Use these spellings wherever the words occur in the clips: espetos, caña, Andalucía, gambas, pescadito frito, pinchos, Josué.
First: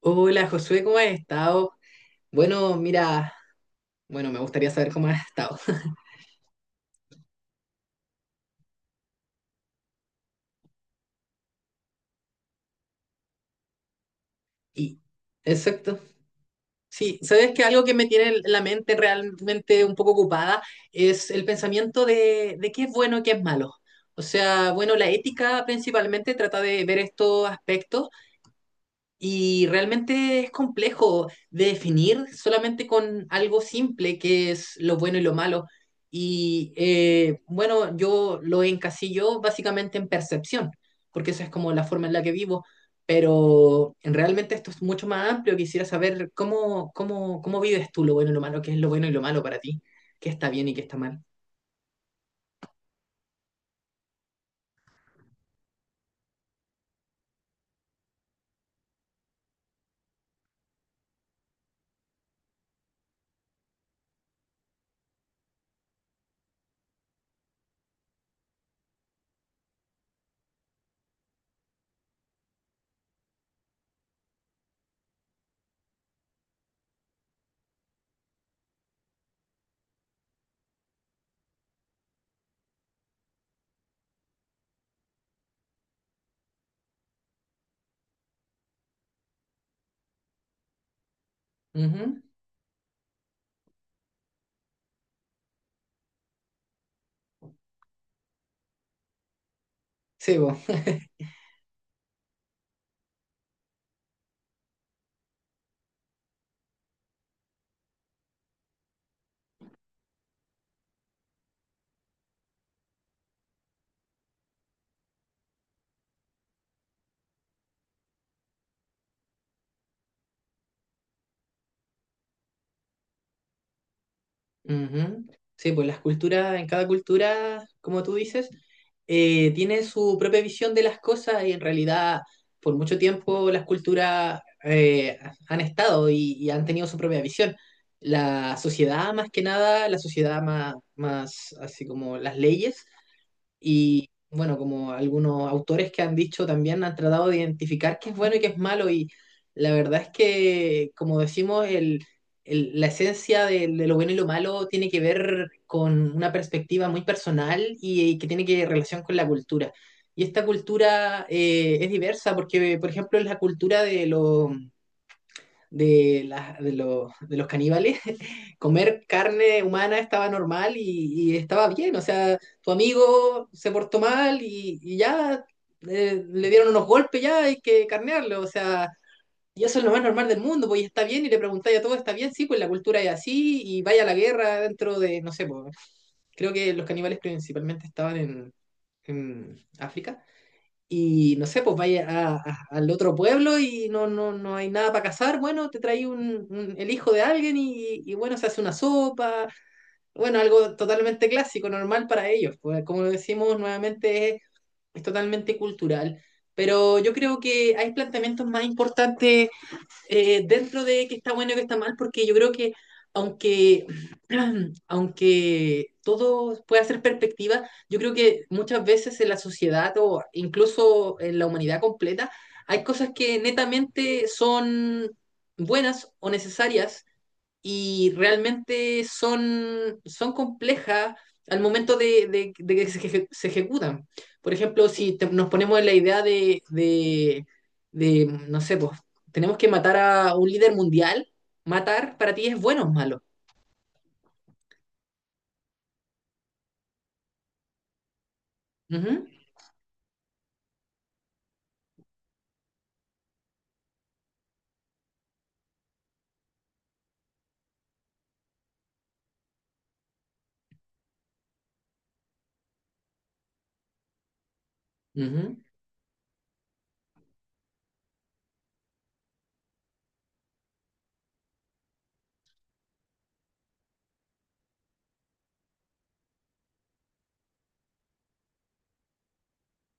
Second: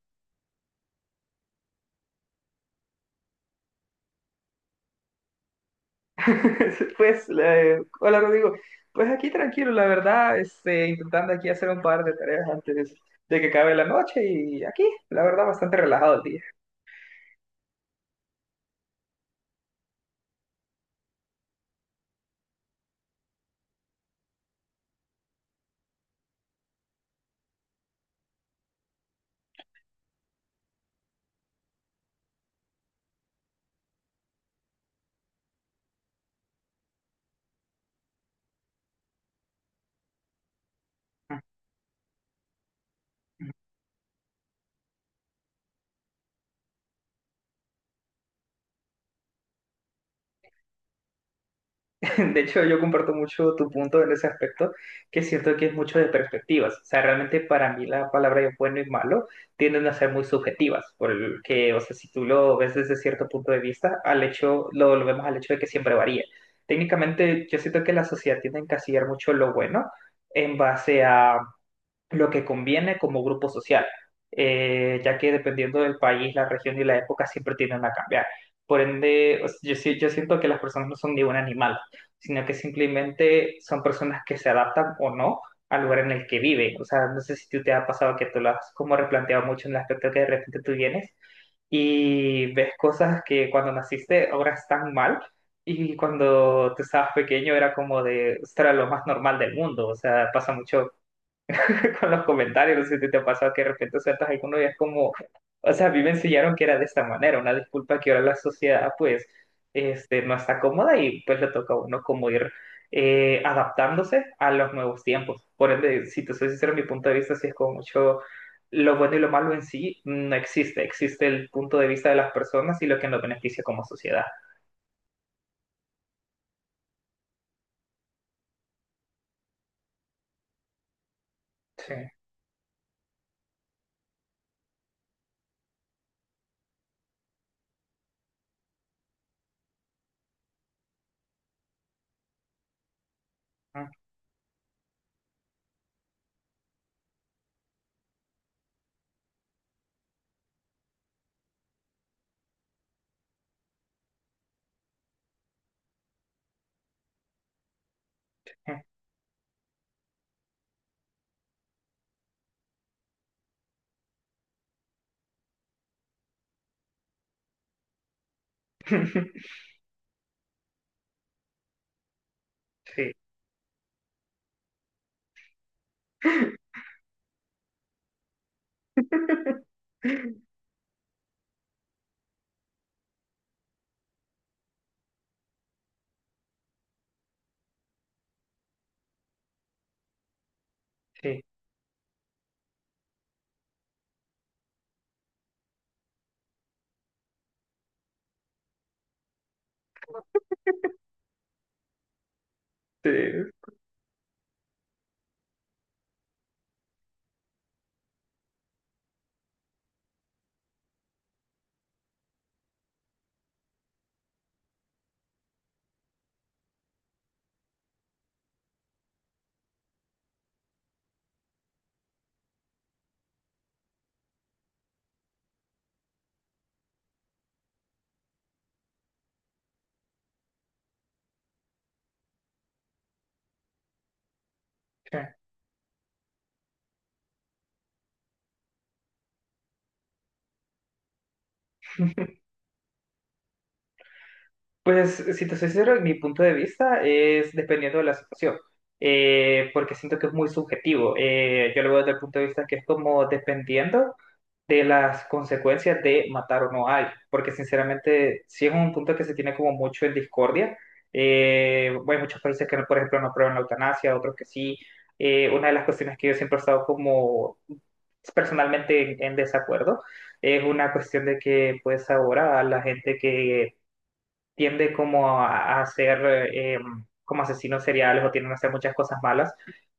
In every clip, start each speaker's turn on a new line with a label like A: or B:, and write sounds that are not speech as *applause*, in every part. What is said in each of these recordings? A: Hola Josué, ¿cómo has estado? Bueno, mira, bueno, me gustaría saber cómo has estado. *laughs*
B: *laughs* Pues, hola Rodrigo. Pues aquí tranquilo, la verdad, intentando aquí hacer un par de tareas antes de que acabe la noche y aquí,
A: Y,
B: la verdad, bastante
A: exacto.
B: relajado el día.
A: Sí, sabes que algo que me tiene la mente realmente un poco ocupada es el pensamiento de qué es bueno y qué es malo. O sea, bueno, la ética principalmente trata de ver estos aspectos. Y realmente es complejo de definir solamente con algo simple, que es lo bueno y lo malo. Y bueno, yo lo encasillo básicamente en percepción, porque esa es como la forma en la que vivo. Pero realmente esto es mucho más amplio. Quisiera saber cómo vives tú lo bueno y lo malo, qué es lo bueno y lo malo para ti, qué está bien y qué está mal.
B: *laughs* De hecho, yo comparto mucho tu punto en ese aspecto, que siento que es mucho de perspectivas. O sea, realmente para mí la palabra de bueno y malo tienden a ser muy subjetivas, porque, o sea, si tú lo ves desde cierto punto de vista, al hecho, lo vemos al hecho de que siempre varía. Técnicamente, yo siento que la sociedad tiende a encasillar mucho lo bueno en base a lo que conviene como grupo social, ya que dependiendo del país, la región y la época siempre tienden a cambiar. Por ende, o sea, yo siento que las personas no son ni un animal, sino que simplemente son personas que se adaptan o no al lugar en el que viven. O sea, no sé si tú te ha pasado que tú lo has como replanteado mucho en el aspecto que de repente tú vienes
A: Ujú.
B: y ves cosas que cuando naciste ahora están mal, y cuando tú estabas pequeño era como de, esto era lo más normal del mundo. O sea,
A: Sí,
B: pasa
A: vos.
B: mucho con los comentarios, no sé si te ha pasado que de repente sueltas alguno y es como, o sea, a mí me enseñaron que era de esta manera, una disculpa que ahora la sociedad pues no está cómoda, y pues le toca a uno como ir adaptándose a los nuevos tiempos. Por ende, si te soy sincero, mi punto de vista sí es como mucho lo bueno y lo malo en sí no existe, existe el punto de vista de las personas y lo que nos beneficia como sociedad.
A: Ujú. Sí, pues las culturas, en cada cultura, como tú dices, tiene su propia visión de las cosas y en
B: Sí.
A: realidad por mucho tiempo las culturas han estado y han tenido su propia visión. La sociedad, más que nada, la sociedad más así como las leyes. Y bueno, como algunos autores que han dicho también, han tratado de identificar qué es bueno y qué es malo. Y la verdad es que, como decimos, la esencia de lo bueno y lo malo tiene que ver con una perspectiva muy personal y que tiene que relación con la cultura. Y esta cultura es diversa porque, por ejemplo, es la cultura de los de, la- de los caníbales. *laughs* Comer
B: *laughs*
A: carne humana estaba normal y estaba bien. O sea, tu
B: Sí.
A: amigo se portó mal y ya le dieron unos golpes, ya hay que carnearlo. O sea, y eso
B: *laughs*
A: es lo más normal del mundo, pues, y está bien, y le preguntáis a todo, está bien, sí, pues la cultura es así, y vaya a la guerra dentro de, no sé, pues, creo que los caníbales principalmente estaban en África. Y
B: Sí.
A: no sé, pues vaya al otro pueblo y no, no, no hay nada para cazar. Bueno, te trae un, el hijo de alguien y bueno, se hace una sopa. Bueno, algo totalmente clásico, normal para ellos. Pues, como lo
B: Sí.
A: decimos nuevamente, es totalmente cultural. Pero yo creo que hay planteamientos más importantes dentro de que está bueno y que está mal, porque yo creo que aunque, *clears throat* aunque todo pueda ser perspectiva, yo creo que muchas veces en la sociedad o incluso en la humanidad completa hay cosas que netamente son buenas o necesarias, y realmente son complejas al momento de que se ejecutan. Por ejemplo, si
B: Sí.
A: nos ponemos en la idea de, no sé, pues tenemos que matar a un líder mundial, matar para ti, ¿es bueno o malo?
B: Pues, si te soy sincero, mi punto de vista es dependiendo de la situación,
A: Ujú,
B: porque siento que es muy subjetivo. Yo lo veo desde el punto de vista que es como dependiendo de las consecuencias de matar o no a alguien, porque sinceramente sí es un punto que se tiene como mucho en discordia. Hay muchos países que, no, por ejemplo, no aprueban la eutanasia, otros que sí.
A: ujú,
B: Una de las cuestiones que yo siempre he estado como personalmente en desacuerdo es una cuestión de que pues ahora la gente que tiende como a ser eh, como asesinos seriales o tienden a hacer muchas cosas malas,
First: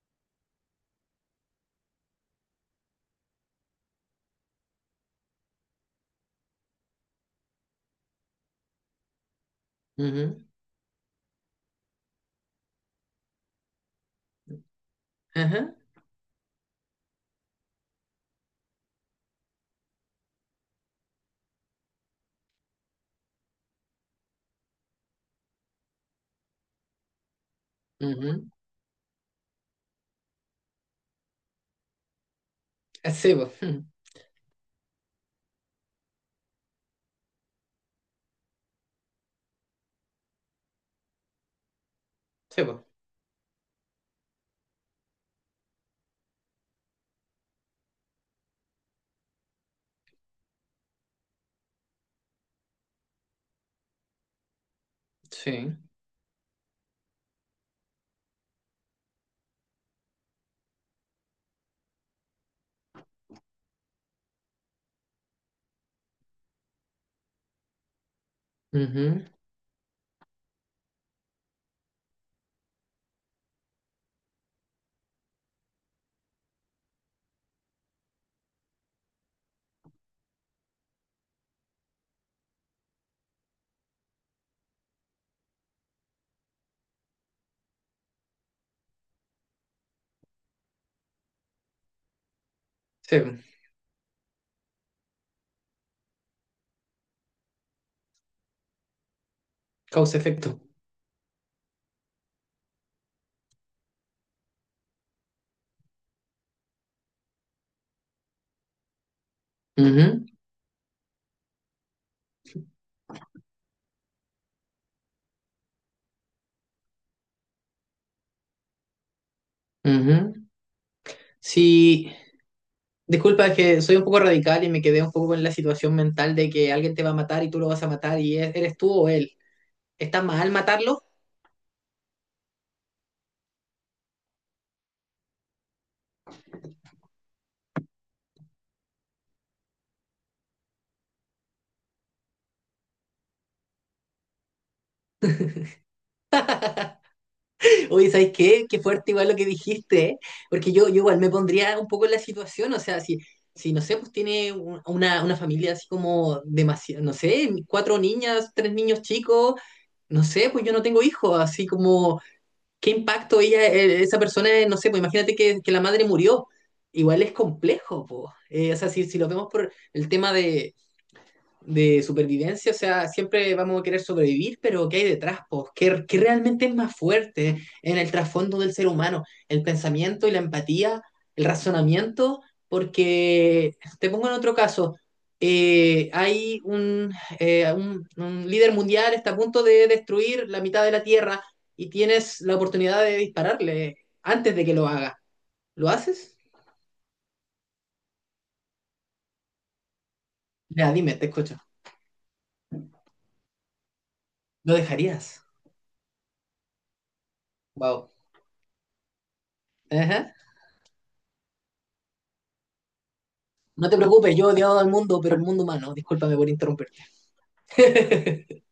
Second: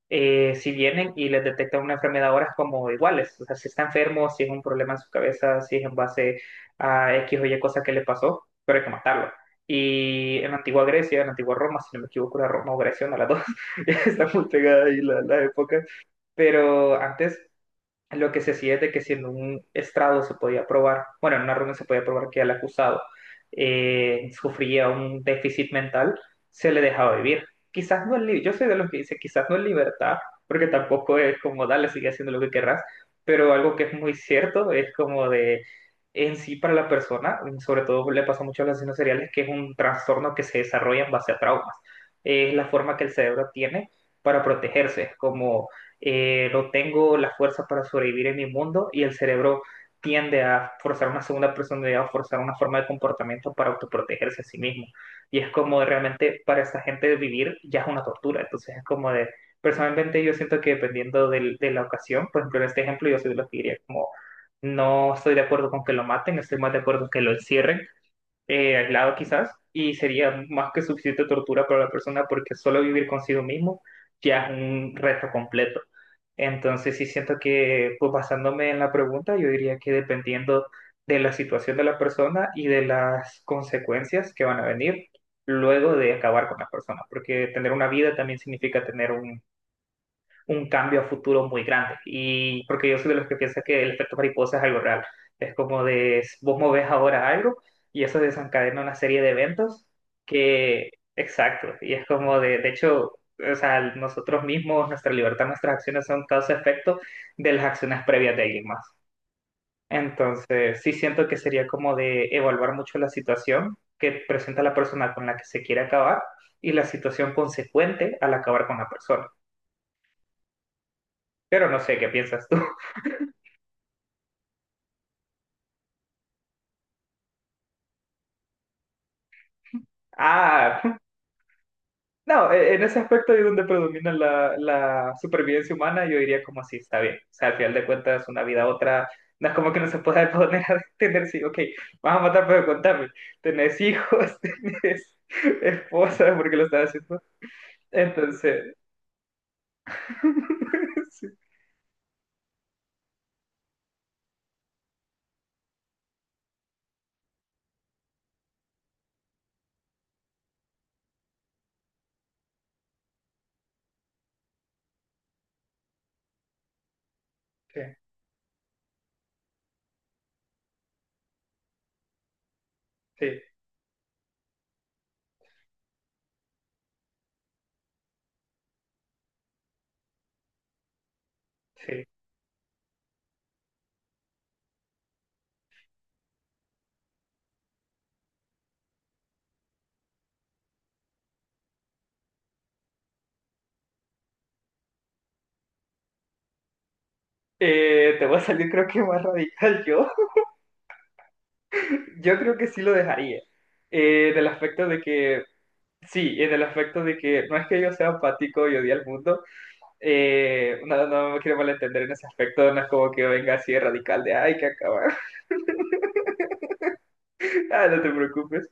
B: si vienen y les detectan una enfermedad ahora es como iguales. O sea, si está enfermo, si es un problema en su cabeza, si es en base a X o Y cosa que le pasó, pero hay que matarlo.
A: ujú,
B: Y en la antigua Grecia, en la antigua Roma, si no me equivoco, era Roma o Grecia, una de las dos, *laughs* está muy pegada ahí la
A: ajá,
B: época, pero antes lo que se hacía es de que si en un estrado se podía probar, bueno, en una reunión se podía probar que el acusado sufría un déficit mental, se le dejaba vivir. Quizás no en
A: ujú.
B: libertad, yo soy de los que dice quizás no en libertad, porque tampoco es como dale, sigue haciendo lo que querrás,
A: Sí, po,
B: pero algo que
A: mm,
B: es muy cierto es como de en sí para la persona, sobre todo le pasa mucho a los asesinos seriales, que es un trastorno que se desarrolla en base a traumas. Es
A: sí,
B: la
A: po,
B: forma que el cerebro tiene para protegerse, como no tengo la fuerza para sobrevivir en mi mundo, y el cerebro tiende a forzar una segunda personalidad o forzar una forma de comportamiento para autoprotegerse a sí mismo. Y es
A: sí,
B: como de realmente para esta gente vivir ya es una tortura. Entonces es como de, personalmente yo siento que dependiendo de la ocasión. Por ejemplo, en este ejemplo yo soy de los que diría como, no estoy de acuerdo con que lo maten, estoy más de acuerdo con que lo encierren, aislado
A: ujú,
B: quizás, y sería más que suficiente tortura para la persona, porque solo vivir consigo mismo ya es un reto completo. Entonces sí siento que, pues basándome en la pregunta, yo diría que dependiendo de la situación de la persona y de las consecuencias que van a venir luego de acabar con la persona, porque tener una vida también significa tener un cambio a futuro muy grande. Y porque yo soy de
A: sí,
B: los
A: po.
B: que piensa que el efecto mariposa es algo real. Es como de vos movés ahora algo y eso desencadena una serie de eventos
A: Causa-efecto.
B: que, exacto, y es como de hecho, o sea, nosotros mismos, nuestra libertad, nuestras acciones son causa-efecto de las acciones previas de alguien más.
A: Ujú,
B: Entonces, sí siento que sería como de evaluar mucho la situación que presenta la persona con la que se quiere acabar y la situación consecuente al acabar con la persona.
A: ujú.
B: Pero no sé, ¿qué
A: Sí.
B: piensas tú?
A: Disculpa, es que soy un poco radical y me quedé un poco con la situación mental de que alguien te va a matar y tú lo vas a matar, y eres tú o él. ¿Está mal
B: Ah,
A: matarlo?
B: *laughs* no, en ese aspecto es donde predomina la supervivencia humana, yo diría como así, está bien. O sea, al final de cuentas, una vida a otra, no es como que no se pueda *laughs* poner a tener, sí, ok, vas a matar, pero contame, tenés hijos, *laughs* tenés esposa, porque lo estás haciendo.
A: *laughs* Oye, ¿sabes qué?
B: Entonces,
A: Qué fuerte igual lo que dijiste, ¿eh? Porque yo
B: *laughs*
A: igual
B: sí,
A: me pondría un poco en la situación, o sea, si no sé, pues tiene una familia así como demasiado, no sé, cuatro niñas, tres niños chicos, no sé, pues yo no tengo hijos, así como qué impacto ella, esa persona, no sé, pues imagínate que, la madre murió. Igual es
B: sí,
A: complejo, po. O sea, si lo vemos por el tema de supervivencia, o sea,
B: sí.
A: siempre vamos a querer sobrevivir, pero ¿qué hay detrás? Pues, ¿qué realmente es más fuerte en el trasfondo del ser humano? El pensamiento y la empatía, el
B: Sí.
A: razonamiento. Porque te pongo en otro caso, hay un líder mundial, está a punto de destruir la mitad de la Tierra y tienes la oportunidad de dispararle antes de que lo haga. ¿Lo haces?
B: Te voy a salir creo que más radical yo. *laughs*
A: Ya, dime, te escucho.
B: Yo creo que sí lo dejaría. En el
A: ¿Lo
B: aspecto de
A: dejarías?
B: que, sí, en el aspecto de que no es que yo sea
A: Wow.
B: apático y odie al mundo. No, no me quiero malentender en ese aspecto, no es como que venga así de
A: No te
B: radical de
A: preocupes, yo he
B: ay, que
A: odiado al
B: acabar.
A: mundo, pero el mundo humano. Discúlpame por interrumpirte.
B: *laughs* Ah, no te
A: *laughs*
B: preocupes.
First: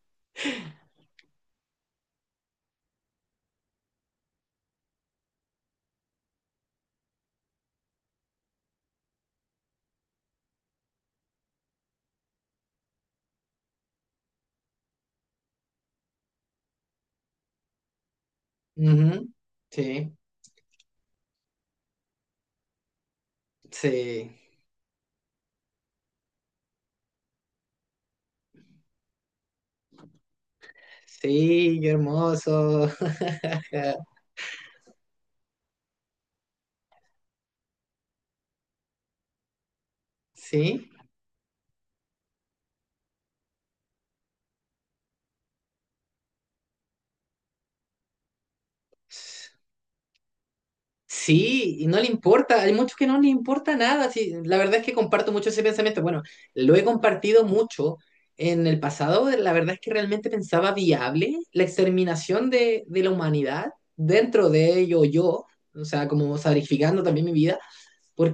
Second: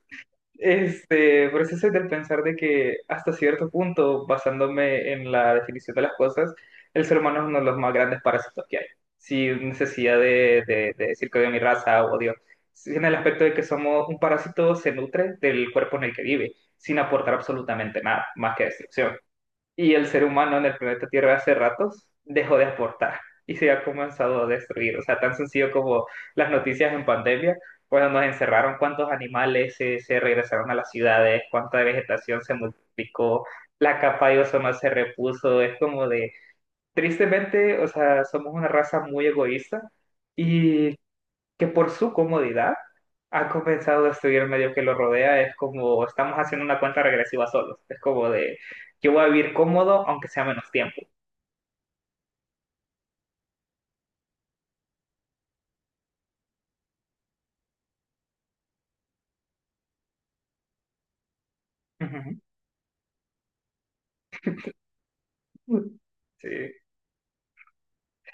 B: Pero sí soy del pensar de que hasta cierto punto, basándome en la definición de las cosas, el ser humano es uno de los más grandes parásitos que hay, sin necesidad de, decir que odio mi raza o odio. Sí, en el aspecto de que somos un parásito, se nutre del cuerpo en el que vive, sin aportar absolutamente nada, más que destrucción.
A: Ujú,
B: Y el
A: sí,
B: ser humano en el planeta Tierra hace ratos dejó de aportar, y se ha
A: sí.
B: comenzado a destruir. O sea, tan sencillo como las noticias en pandemia, cuando nos encerraron, cuántos animales se regresaron a las ciudades,
A: Sí,
B: cuánta
A: qué
B: vegetación se
A: hermoso.
B: multiplicó, la
A: *laughs*
B: capa de ozono se repuso. Es como de, tristemente, o sea, somos una raza muy egoísta.
A: Sí.
B: Y que por su comodidad ha comenzado a destruir el medio que lo rodea. Es como estamos haciendo una cuenta regresiva solos. Es como de yo voy a vivir cómodo aunque sea menos tiempo.
A: Sí, y no le importa, hay muchos que no le importa nada. Sí, la verdad es que comparto mucho ese pensamiento. Bueno, lo he compartido mucho en el pasado. La verdad es que realmente pensaba viable la exterminación de la humanidad, dentro de ello yo, o
B: Ujú.
A: sea, como
B: Sí,
A: sacrificando también mi vida,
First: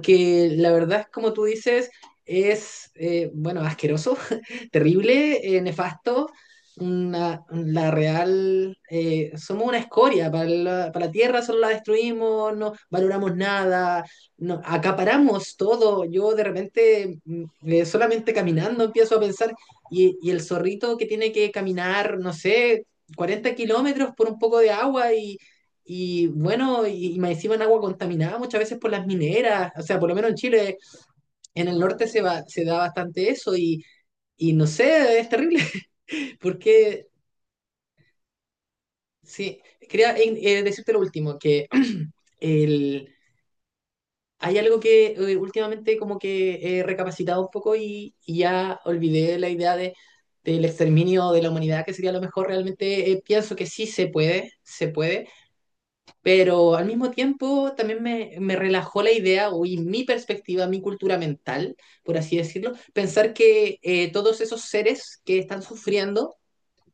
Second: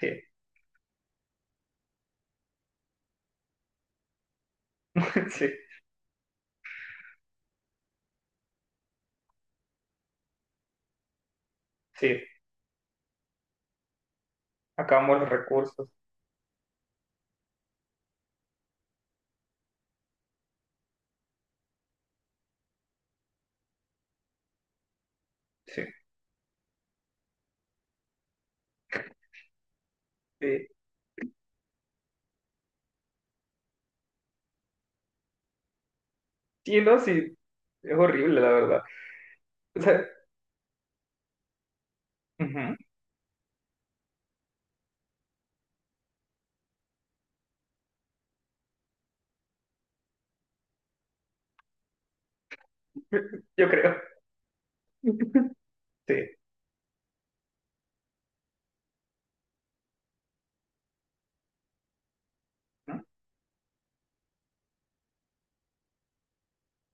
B: sí,
A: la verdad es como tú dices, es, bueno, asqueroso, *laughs*
B: *laughs*
A: terrible,
B: sí,
A: nefasto, la real, somos una escoria para la, tierra, solo la
B: sí.
A: destruimos, no valoramos nada, no,
B: Acabamos los
A: acaparamos
B: recursos.
A: todo. Yo de repente, solamente caminando empiezo a pensar, y el zorrito que tiene que caminar, no sé, 40 kilómetros por un poco de agua, y,
B: Sí,
A: y bueno, y más encima en agua contaminada muchas veces por las mineras, o sea, por lo menos en
B: sí.
A: Chile, en el norte se da bastante eso, y, no sé, es terrible, *laughs*
B: Sí, no,
A: porque
B: sí. Es horrible, la verdad.
A: sí.
B: O sea,
A: Quería decirte lo último, que *clears throat*
B: ujú.
A: el, hay algo que últimamente como que he recapacitado un poco, y, ya olvidé la idea de, del exterminio de la humanidad, que sería lo mejor. Realmente pienso
B: *laughs*
A: que
B: Yo
A: sí
B: creo.
A: se puede,
B: Sí.
A: pero al mismo tiempo también me relajó la idea, o y mi perspectiva, mi cultura mental, por así decirlo,
B: ¿No?
A: pensar que todos esos seres que están sufriendo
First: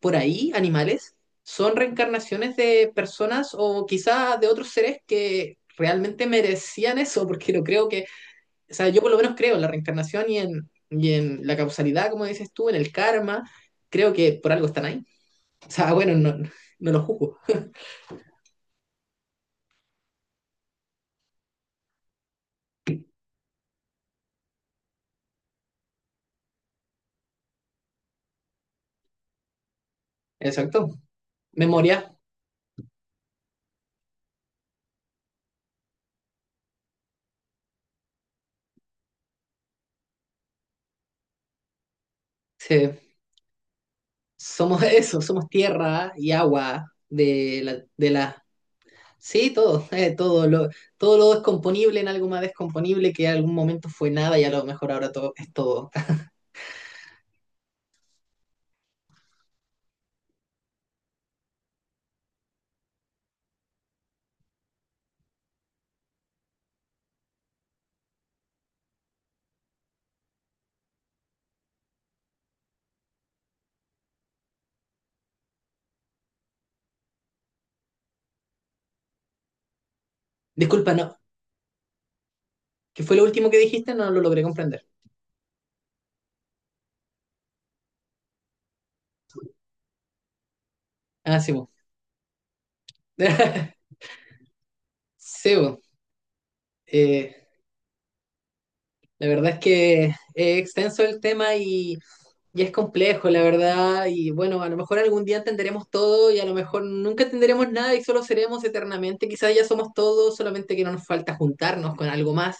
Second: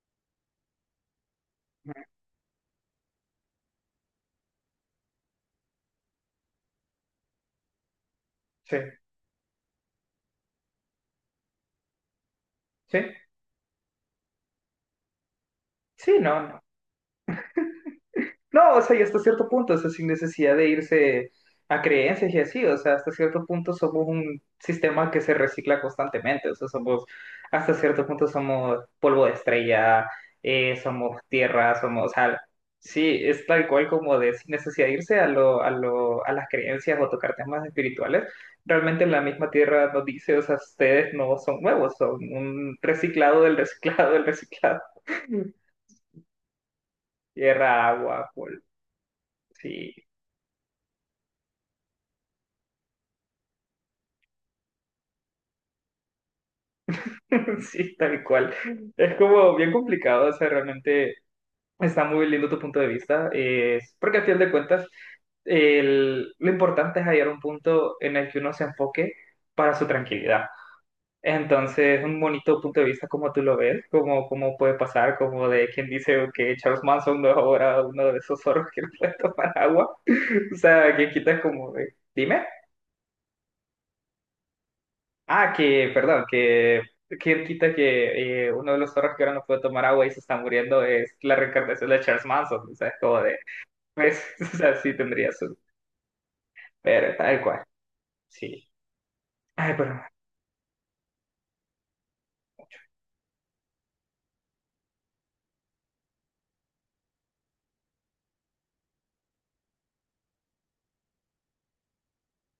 A: por ahí, animales, son
B: Ujú.
A: reencarnaciones de personas o quizás de otros seres que realmente merecían eso, porque lo creo que, o
B: Sí.
A: sea, yo por lo menos creo en la reencarnación y en la causalidad, como dices tú, en el
B: Sí.
A: karma. Creo que por algo están ahí. O sea, bueno,
B: Sí, no,
A: no,
B: no.
A: no lo juzgo.
B: No, o sea, y hasta cierto punto, o sea, sin necesidad de irse a creencias y así, o sea, hasta cierto punto somos un sistema que se recicla constantemente, o sea, somos, hasta cierto punto somos polvo de estrella,
A: Exacto.
B: somos tierra,
A: Memoria.
B: somos, o sea, sí, es tal cual como de sin necesidad de irse a las creencias o tocar temas espirituales, realmente la misma tierra nos dice, o sea, ustedes no son nuevos, son un
A: Sí.
B: reciclado del reciclado del
A: Somos
B: reciclado,
A: *laughs* eso, somos
B: *laughs*
A: tierra y agua
B: tierra, agua, polvo,
A: sí, todo, *laughs*
B: sí.
A: todo lo, descomponible en algo más descomponible que en algún momento fue nada, y a lo mejor ahora todo es todo. *laughs*
B: *laughs* Sí, tal cual. Es como bien complicado, o sea, realmente está muy lindo tu punto de vista, porque al final de cuentas lo importante es hallar un punto en el que uno se enfoque para su tranquilidad. Entonces, un bonito punto de vista como tú lo ves, como, cómo puede pasar, como de quien dice que Charles Manson no es ahora uno de esos zorros que *laughs* no puede tomar agua. *laughs* O
A: Disculpa,
B: sea, quien
A: no,
B: quita es como, de, dime.
A: ¿qué fue lo último que dijiste? No lo logré comprender.
B: Ah, que, perdón, que quien quita que uno de los zorros que ahora no puede tomar agua y se está muriendo es la
A: Ah, sí, bo.
B: reencarnación de Charles Manson, o sea, es como de,
A: *laughs*
B: pues, *laughs* o sea, sí tendría
A: Sí,
B: su,
A: bo.
B: pero
A: Eh,
B: tal cual, sí.
A: la verdad es
B: Ay, pero,
A: que es extenso el tema, y es complejo, la verdad. Y bueno, a lo mejor algún día entenderemos todo, y a lo mejor nunca entenderemos nada y solo seremos eternamente, quizás ya somos todos, solamente que no nos falta juntarnos con algo más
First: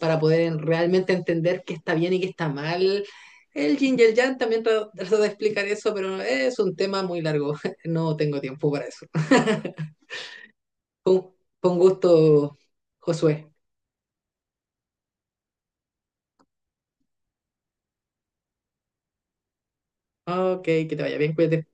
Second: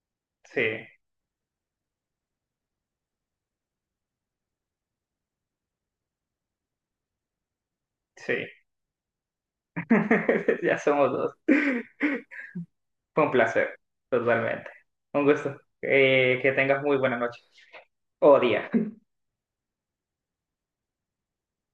A: para poder
B: sí,
A: realmente entender qué está bien y qué está mal. El yin y el yang también trato de explicar eso, pero es un tema muy largo, *laughs* no
B: sí,
A: tengo tiempo para eso. *laughs*
B: *laughs* ya somos
A: Con,
B: dos.
A: con gusto,
B: Fue un
A: Josué.
B: placer, totalmente. Un gusto. Que tengas muy buena noche o día.
A: Ok, que te vaya bien, cuídate.